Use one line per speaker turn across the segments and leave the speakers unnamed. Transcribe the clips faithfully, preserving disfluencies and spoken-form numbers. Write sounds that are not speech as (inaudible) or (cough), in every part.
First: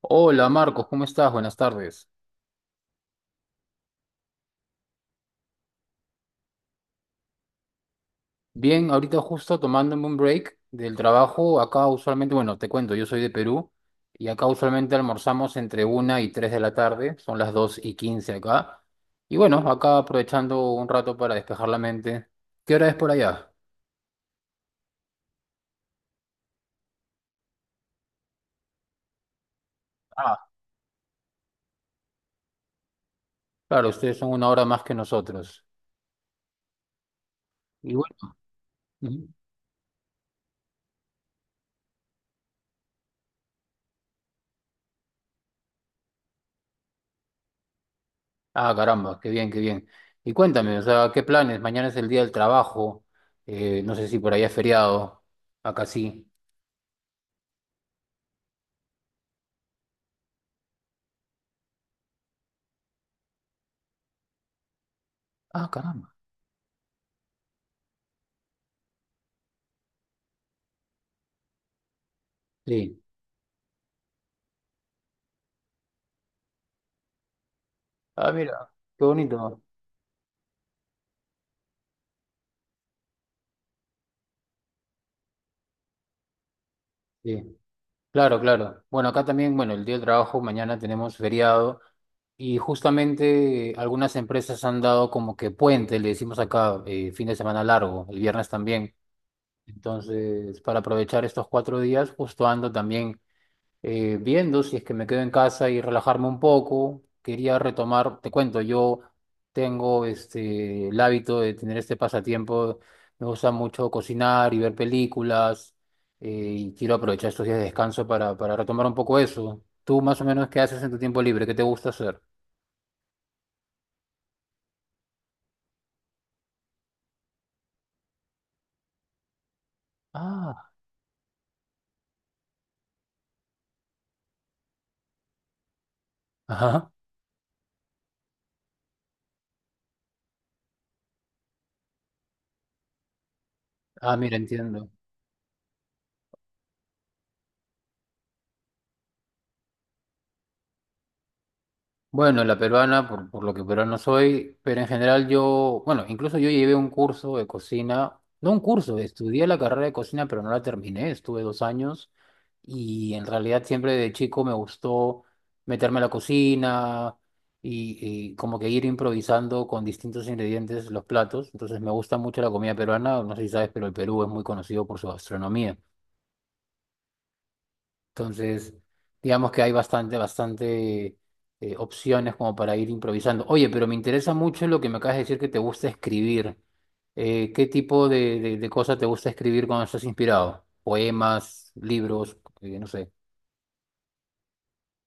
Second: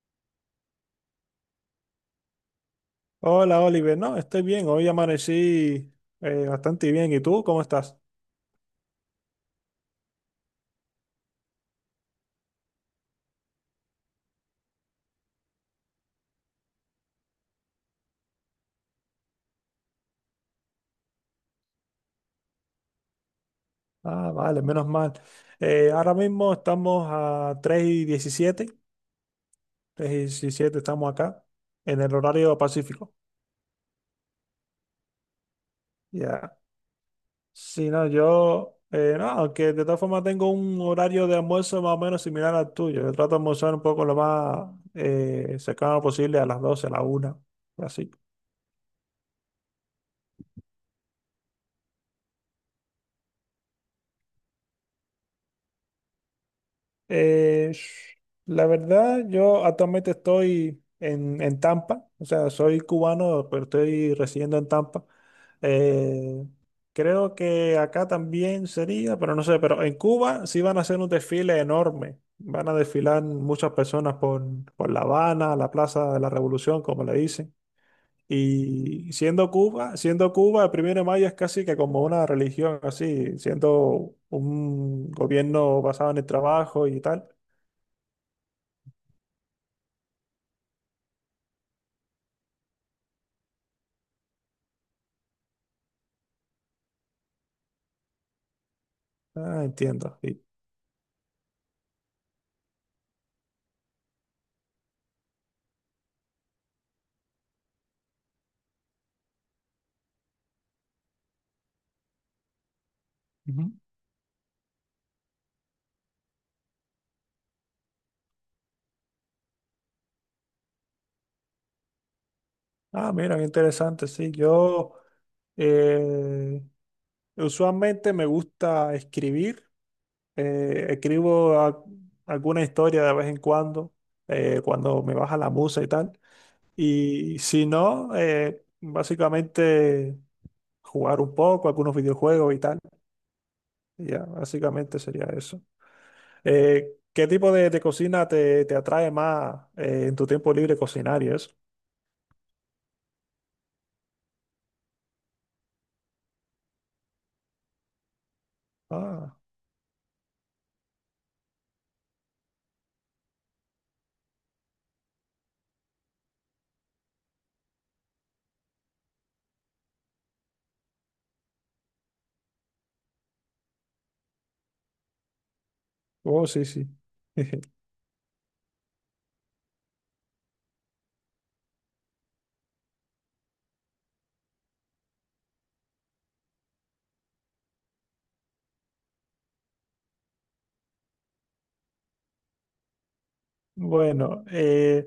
Hola Marcos, ¿cómo estás? Buenas tardes.
Hola, Oliver. No, estoy bien. Hoy amanecí eh, bastante bien. ¿Y tú cómo estás?
Bien, ahorita justo tomándome un break del trabajo. Acá usualmente, bueno, te cuento, yo soy de Perú y acá usualmente almorzamos entre una y tres de la tarde, son las dos y quince acá. Y bueno, acá aprovechando un rato para despejar la mente. ¿Qué hora es por allá?
Ah, vale, menos mal. Eh, ahora mismo estamos a tres y diecisiete. Tres y
Ah,
diecisiete estamos acá, en el horario pacífico.
claro, ustedes son una hora más que nosotros.
Ya. Sí,
Y
no,
bueno,
yo. Eh, no,
ujú.
aunque de todas formas tengo un horario de almuerzo más o menos similar al tuyo. Yo trato de almorzar un poco lo más eh, cercano posible a las doce, a la una. Así.
Ah, caramba, qué bien, qué bien. Y cuéntame, o sea, ¿qué planes? Mañana es el día del trabajo, eh, no sé si por allá es feriado, acá sí.
Eh, sh- la verdad, yo actualmente estoy en, en Tampa, o sea, soy cubano, pero estoy residiendo en Tampa.
Ah, caramba.
Eh, creo que acá también sería, pero no sé, pero en Cuba sí van a hacer un desfile enorme. Van a
Sí.
desfilar muchas personas por, por La Habana, la Plaza de la Revolución, como le dicen.
Ah, mira, qué
Y siendo
bonito.
Cuba, siendo Cuba, el primero de mayo es casi que como una religión, así, siendo un gobierno basado en el trabajo y tal.
Sí. Claro, claro. Bueno, acá también, bueno, el día del trabajo, mañana tenemos feriado y justamente eh, algunas empresas han dado como que puente, le decimos acá, eh, fin de semana largo, el viernes también.
Ah, entiendo, sí.
Entonces, para aprovechar estos cuatro días, justo ando también. eh, viendo si es que me quedo en casa y relajarme un poco. Quería retomar, te cuento, yo tengo este, el hábito de tener este pasatiempo. Me gusta
Ujú.
mucho cocinar y ver películas eh, y quiero aprovechar estos días de descanso para, para retomar un poco eso. ¿Tú más o menos qué haces en tu tiempo libre? ¿Qué te gusta hacer?
Ah, mira, qué interesante. Sí, yo eh, usualmente me gusta escribir.
Ah,
eh, escribo a- alguna historia de vez en cuando, eh, cuando me baja la musa y tal.
ajá.
Y si no, eh, básicamente jugar un poco, algunos videojuegos y tal. Y
Ah,
ya,
mira, entiendo.
básicamente sería eso. Eh, ¿qué tipo de, de cocina te, te atrae más eh, en tu tiempo libre cocinar y eso?
Bueno, la peruana, por, por lo que peruano soy, pero en general yo, bueno, incluso yo llevé un curso de cocina, no un curso,
Ah,
estudié la carrera de cocina, pero no la terminé, estuve dos años y en realidad siempre de chico me gustó meterme a la cocina y, y como que ir improvisando con distintos ingredientes los platos, entonces me gusta mucho la comida peruana, no sé si sabes, pero el Perú es muy conocido por su gastronomía.
oh, sí, sí. (laughs)
Entonces, digamos que hay bastante, bastante eh, opciones como para ir improvisando. Oye, pero me interesa mucho lo que me acabas de decir que te gusta escribir. Eh, ¿qué tipo de, de, de cosas te gusta escribir cuando estás inspirado? Poemas, libros, eh, no sé.
Bueno, eh,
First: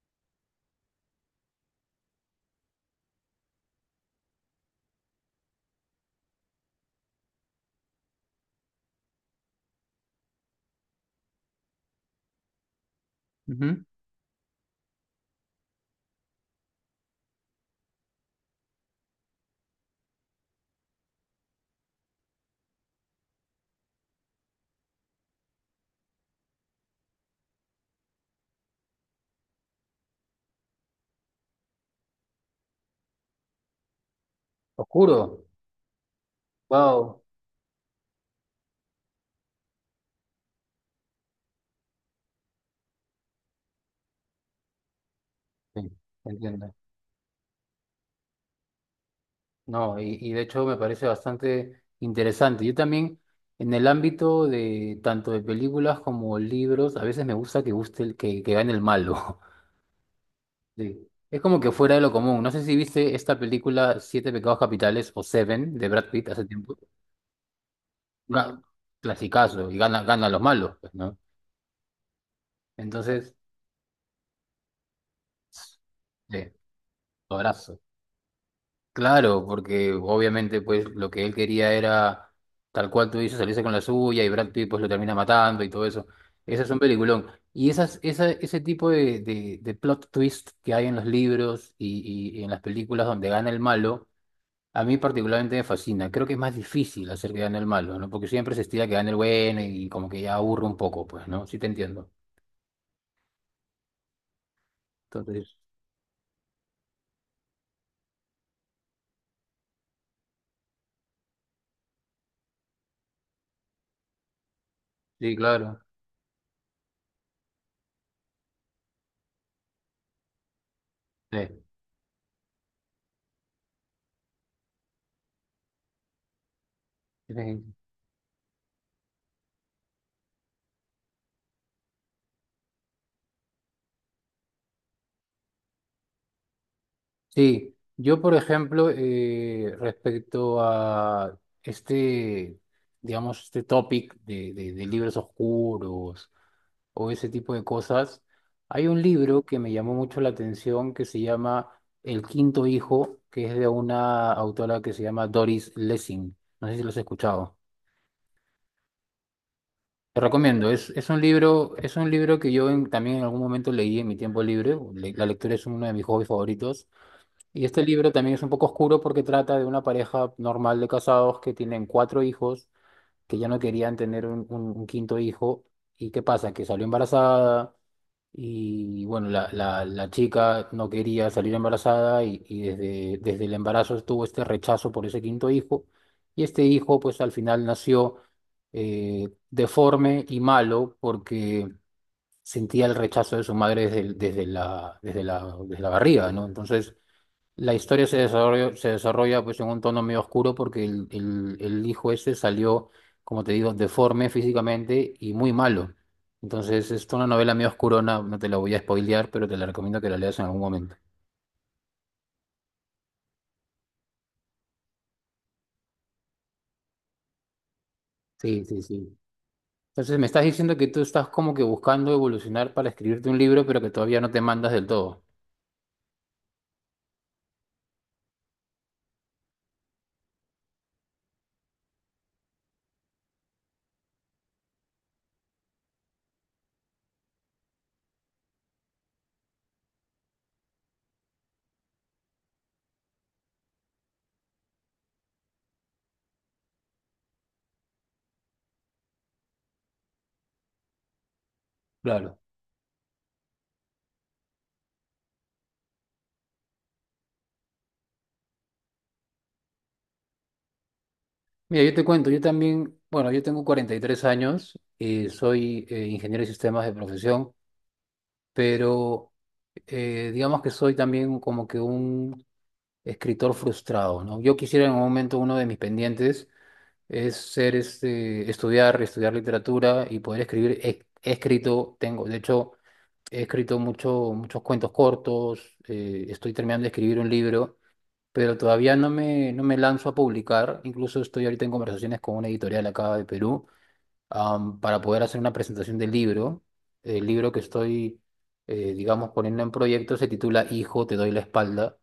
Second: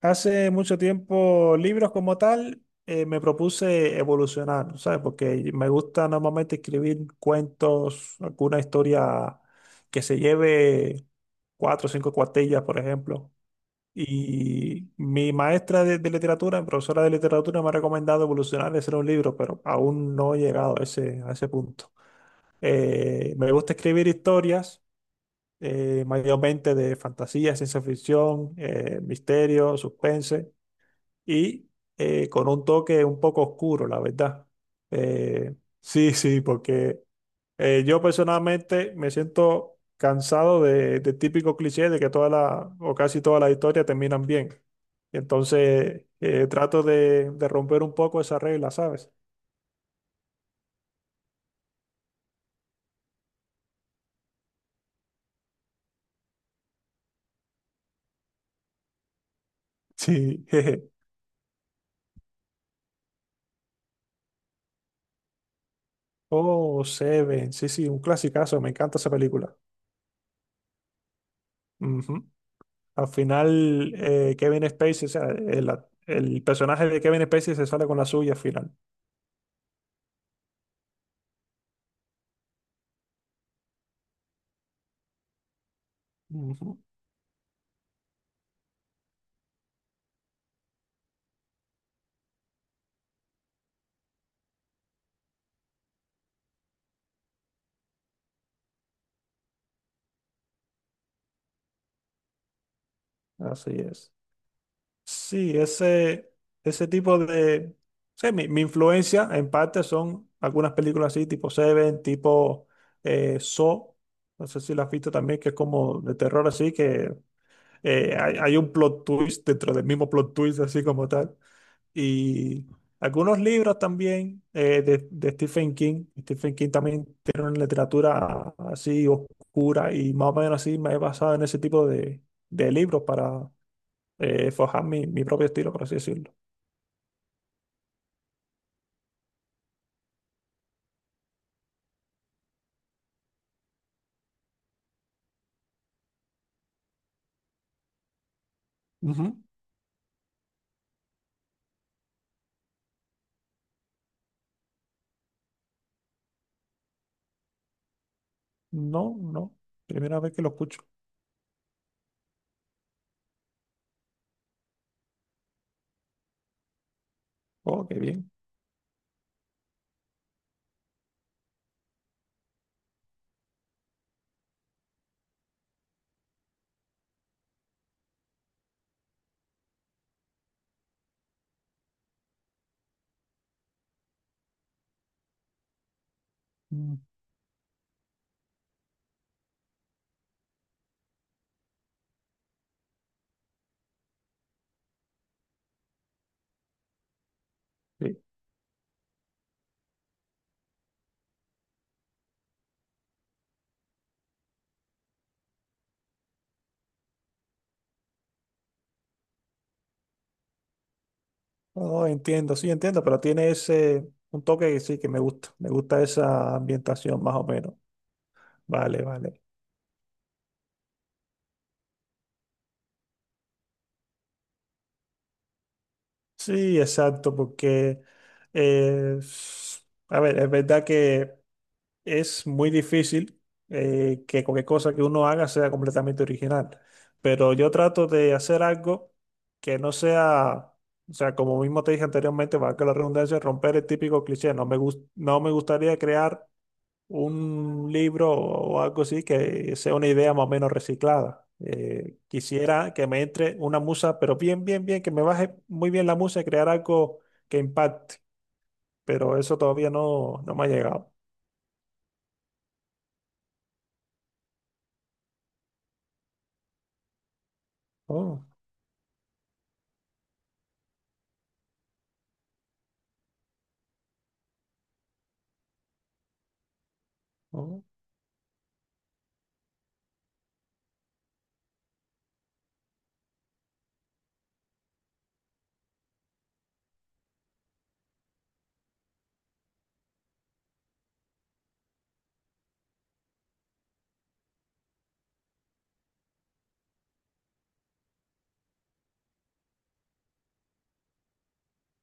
hace mucho tiempo libros como tal eh, me propuse evolucionar, ¿sabes? Porque me gusta normalmente escribir cuentos, alguna historia que se lleve cuatro o cinco cuartillas, por ejemplo.
Ujú.
Y mi maestra de, de literatura, mi profesora de literatura, me ha recomendado evolucionar y hacer un libro, pero aún no he llegado a ese, a ese punto. Eh, me gusta escribir historias eh, mayormente de fantasía, ciencia ficción, eh, misterio, suspense y eh, con un toque un poco oscuro, la verdad.
Oscuro.
Eh, sí, sí, porque
Wow.
eh, yo personalmente me siento cansado de, de típico cliché de que toda la o casi todas las historias terminan bien. Y
Sí,
entonces eh,
entiendo.
trato de, de romper un poco esa regla, ¿sabes?
No, y, y de hecho me parece bastante interesante. Yo también, en el ámbito de tanto de películas como libros, a veces me gusta que guste el, que, que gane el malo.
Sí. (laughs) jeje.
Sí. Es como que fuera de lo común. No sé si viste esta película Siete Pecados Capitales o Seven de Brad Pitt hace tiempo.
Oh, Seven, sí, sí, un
Ga-
clasicazo, me encanta esa película.
Clasicazo, y gana, gana a los malos, pues, ¿no?
Ujú. Al
Entonces,
final, eh, Kevin Spacey, o sea, el, el
sí,
personaje de Kevin Spacey se
abrazo.
sale con la suya al final.
Claro, porque obviamente pues lo que él quería era, tal cual tú dices, salirse con la suya y Brad Pitt pues lo termina matando y todo eso. Ese es
Ujú,
un peliculón. Y esas, esa, ese tipo de, de, de plot twist que hay en los libros y, y y en las películas donde gana el malo. A mí particularmente me fascina. Creo que es más difícil hacer que gane el malo, ¿no? Porque siempre se estila que gane el bueno y como que ya aburre un poco, pues, ¿no? Sí te entiendo.
así es.
Entonces,
Sí, ese, ese tipo de... Sí, mi, mi influencia en parte son algunas películas así, tipo Seven, tipo eh, Saw. No sé si la has visto
sí,
también, que es
claro.
como de terror así, que eh, hay, hay un plot twist dentro del mismo plot twist así como tal.
Sí,
Y algunos libros también eh, de, de Stephen King. Stephen King también tiene una
sí.
literatura así oscura y más o menos así me he basado en ese tipo de, de libros para eh, forjar mi, mi propio estilo, por así decirlo.
Sí. Yo, por ejemplo, eh, respecto a este, digamos, este topic de, de, de libros oscuros o ese tipo de cosas. Hay un
Ujú.
libro que me llamó mucho la atención que se llama El Quinto Hijo, que es de una autora que se llama Doris Lessing. No sé si lo has escuchado.
No, no.
Te
Primera vez que lo
recomiendo,
escucho.
es, es un libro, es un libro que yo en- también en algún momento leí en mi tiempo libre. Le- la lectura es uno de mis hobbies favoritos. Y este
Oh, qué
libro
bien.
también es un poco oscuro porque trata de una pareja normal de casados que tienen cuatro hijos, que ya no querían tener un, un un quinto hijo. ¿Y qué pasa? Que salió embarazada. Y bueno, la, la, la chica no quería salir embarazada y, y desde, desde el embarazo tuvo este rechazo por ese quinto hijo. Y este
Mm,
hijo pues al final nació eh, deforme y malo porque sentía el rechazo de su madre desde, el- desde la, desde la, desde la barriga, ¿no? Entonces la historia
sí.
se desarrolla, se desarrolla pues en un tono medio oscuro porque el, el- el hijo este salió, como te digo, deforme físicamente y muy malo. Entonces es una novela medio oscurona, no te la voy a spoilear, pero te la recomiendo que la leas en algún momento.
Oh, entiendo, sí, entiendo, pero tiene ese, un toque que sí, que me gusta. Me gusta esa ambientación más o menos.
Sí, sí,
Vale,
sí.
vale.
Entonces me estás diciendo que tú estás como que buscando evolucionar para escribirte un libro, pero que todavía no te mandas del todo.
Sí, exacto, porque, eh, s- a ver, es verdad que es muy difícil eh, que cualquier cosa que uno haga sea completamente original, pero yo trato de hacer algo que no sea, o sea, como mismo te dije anteriormente, valga la redundancia, romper el típico cliché. No me gus- no me gustaría crear un libro o algo así que sea una idea más o menos reciclada. Eh,
Claro.
quisiera que me entre una musa, pero bien, bien, bien, que me baje muy bien la musa y crear algo que impacte, pero eso todavía no, no me ha llegado.
Mira, yo te cuento, yo también, bueno, yo tengo cuarenta y tres años, eh, soy eh, ingeniero de sistemas de profesión,
Oh,
pero... eh, digamos que soy también como que un escritor frustrado, ¿no? Yo quisiera en un momento uno de mis pendientes es ser
oh,
este, estudiar, estudiar literatura y poder escribir. He, he escrito, tengo, de hecho, he escrito mucho, muchos cuentos cortos, eh, estoy terminando de escribir un libro, pero todavía no me, no me lanzo a publicar. Incluso estoy ahorita en conversaciones con una editorial acá de Perú am, para poder hacer una presentación del libro. El libro que estoy, eh, digamos, poniendo en proyecto se titula Hijo, te doy la espalda.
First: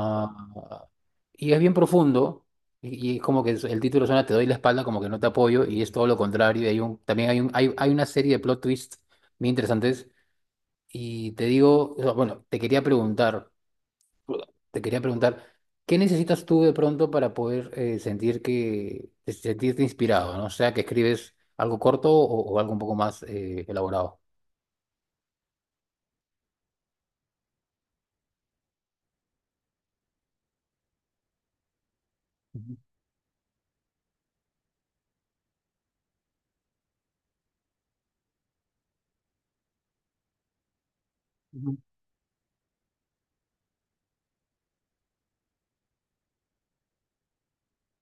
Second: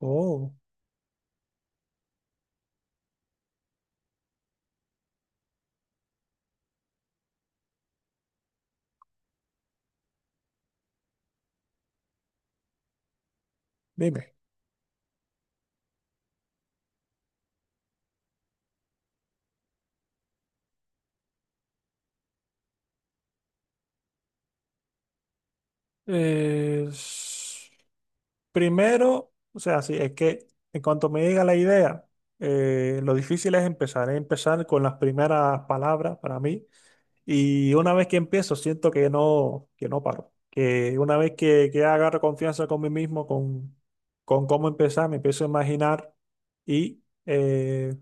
oh,
y es bien profundo. Y, y como que es- el título suena Te doy la espalda, como que no te apoyo, y es todo lo contrario. Y hay un, también hay, un, hay, hay, una serie de plot twists muy interesantes. Y te digo, o sea, bueno, te quería preguntar.
dime.
Te quería preguntar, ¿qué necesitas tú de pronto para poder eh, sentir que, sentirte inspirado, ¿no? O sea, que escribes algo corto o, o algo un poco más eh, elaborado.
Eh, s- primero, o sea, sí, es que en cuanto me llega la idea,
Ujú,
eh, lo difícil es empezar, es empezar con las primeras palabras para mí. Y una vez que empiezo, siento que no, que no paro. Que una vez que,
ujú,
que agarro confianza con mí mismo, con, con cómo empezar, me empiezo a imaginar y eh,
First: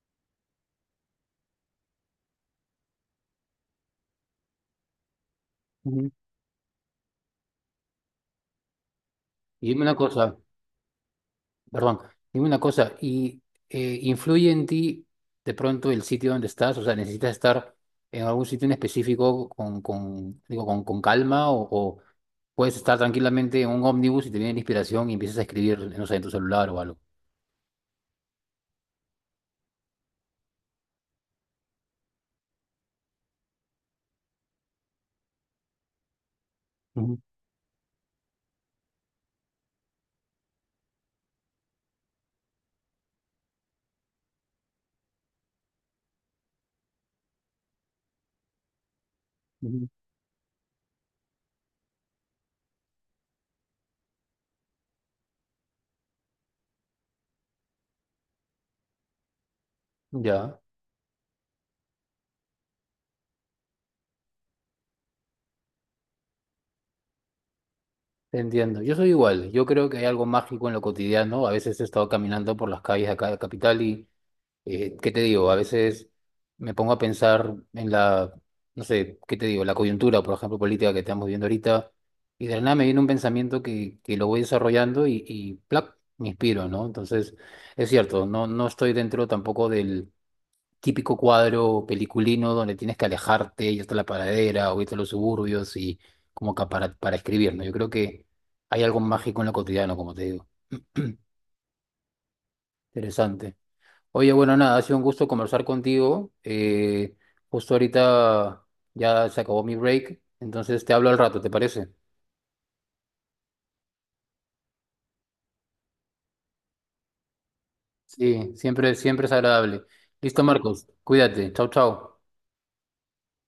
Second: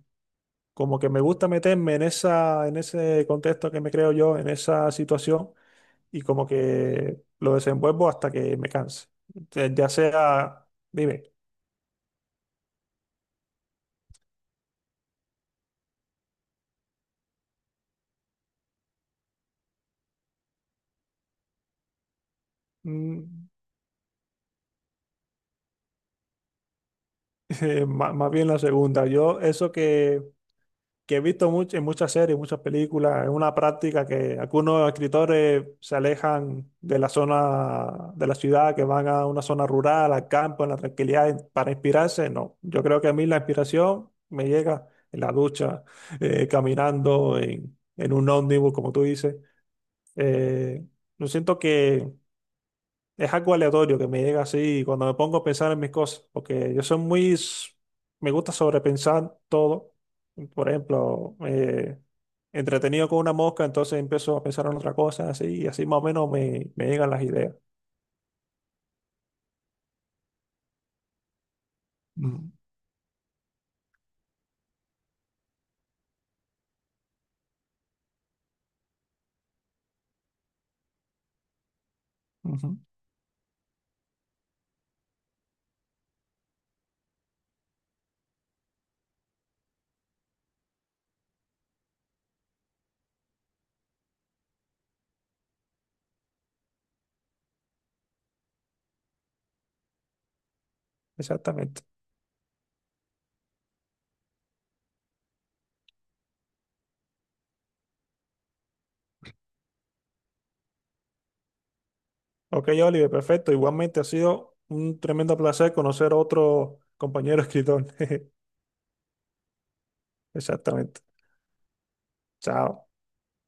como que me gusta meterme en esa, en ese contexto que me creo yo, en esa situación,
ujú.
y como que lo desenvuelvo hasta que me canse.
Y
Entonces,
dime
ya
una cosa,
sea, dime.
perdón, dime una cosa, ¿y eh, influye en ti de pronto el sitio donde estás? O sea, ¿necesitas estar en algún sitio en específico con, con, digo, con, con calma o, o puedes estar
mm,
tranquilamente en un ómnibus y te viene la inspiración y empiezas a escribir, no sé, en tu celular o algo?
(laughs) eh, má- más bien la segunda. Yo, eso que que he visto mucho, en muchas series, muchas películas, es una práctica que algunos escritores se alejan de la
Ujú,
zona de la ciudad, que van a una zona rural, al campo, en la tranquilidad, en- para inspirarse. No, yo creo que a mí la inspiración me llega en la ducha, eh, caminando, en, en un ómnibus, como tú dices.
ujú.
Eh, yo siento que es algo aleatorio que me llega así cuando me pongo a pensar en mis cosas, porque yo soy muy, s- me gusta sobrepensar todo.
Ya.
Por ejemplo, eh, entretenido con una mosca, entonces empiezo a pensar en otra cosa, así, y así más o menos me, me llegan las ideas.
Te entiendo. Yo soy igual. Yo creo que hay algo mágico en lo cotidiano. A veces he estado
Mm,
caminando por las calles de acá de Capital y, eh, ¿qué te digo? A veces me pongo a pensar en la, no sé, ¿qué te digo? La coyuntura, por ejemplo, política que estamos viviendo ahorita. Y de la nada
ujú.
me viene un pensamiento que, que lo voy desarrollando y, y ¡plac! Me inspiro, ¿no? Entonces, es cierto, no, no estoy dentro tampoco del típico cuadro peliculino donde tienes que alejarte, y hasta la paradera o irte a los suburbios y como que para, para escribir, ¿no? Yo creo que hay algo mágico en lo cotidiano, como te digo. (clears throat)
Exactamente.
Interesante. Oye, bueno, nada, ha sido un gusto conversar contigo. Eh, justo ahorita ya se acabó mi break, entonces te hablo al rato, ¿te parece?
Ok, Oliver, perfecto. Igualmente ha sido un tremendo placer conocer a otro compañero escritor. (laughs)
Sí, siempre, siempre es agradable. Listo, Marcos,
Exactamente.
cuídate. Chau, chau.
Chao.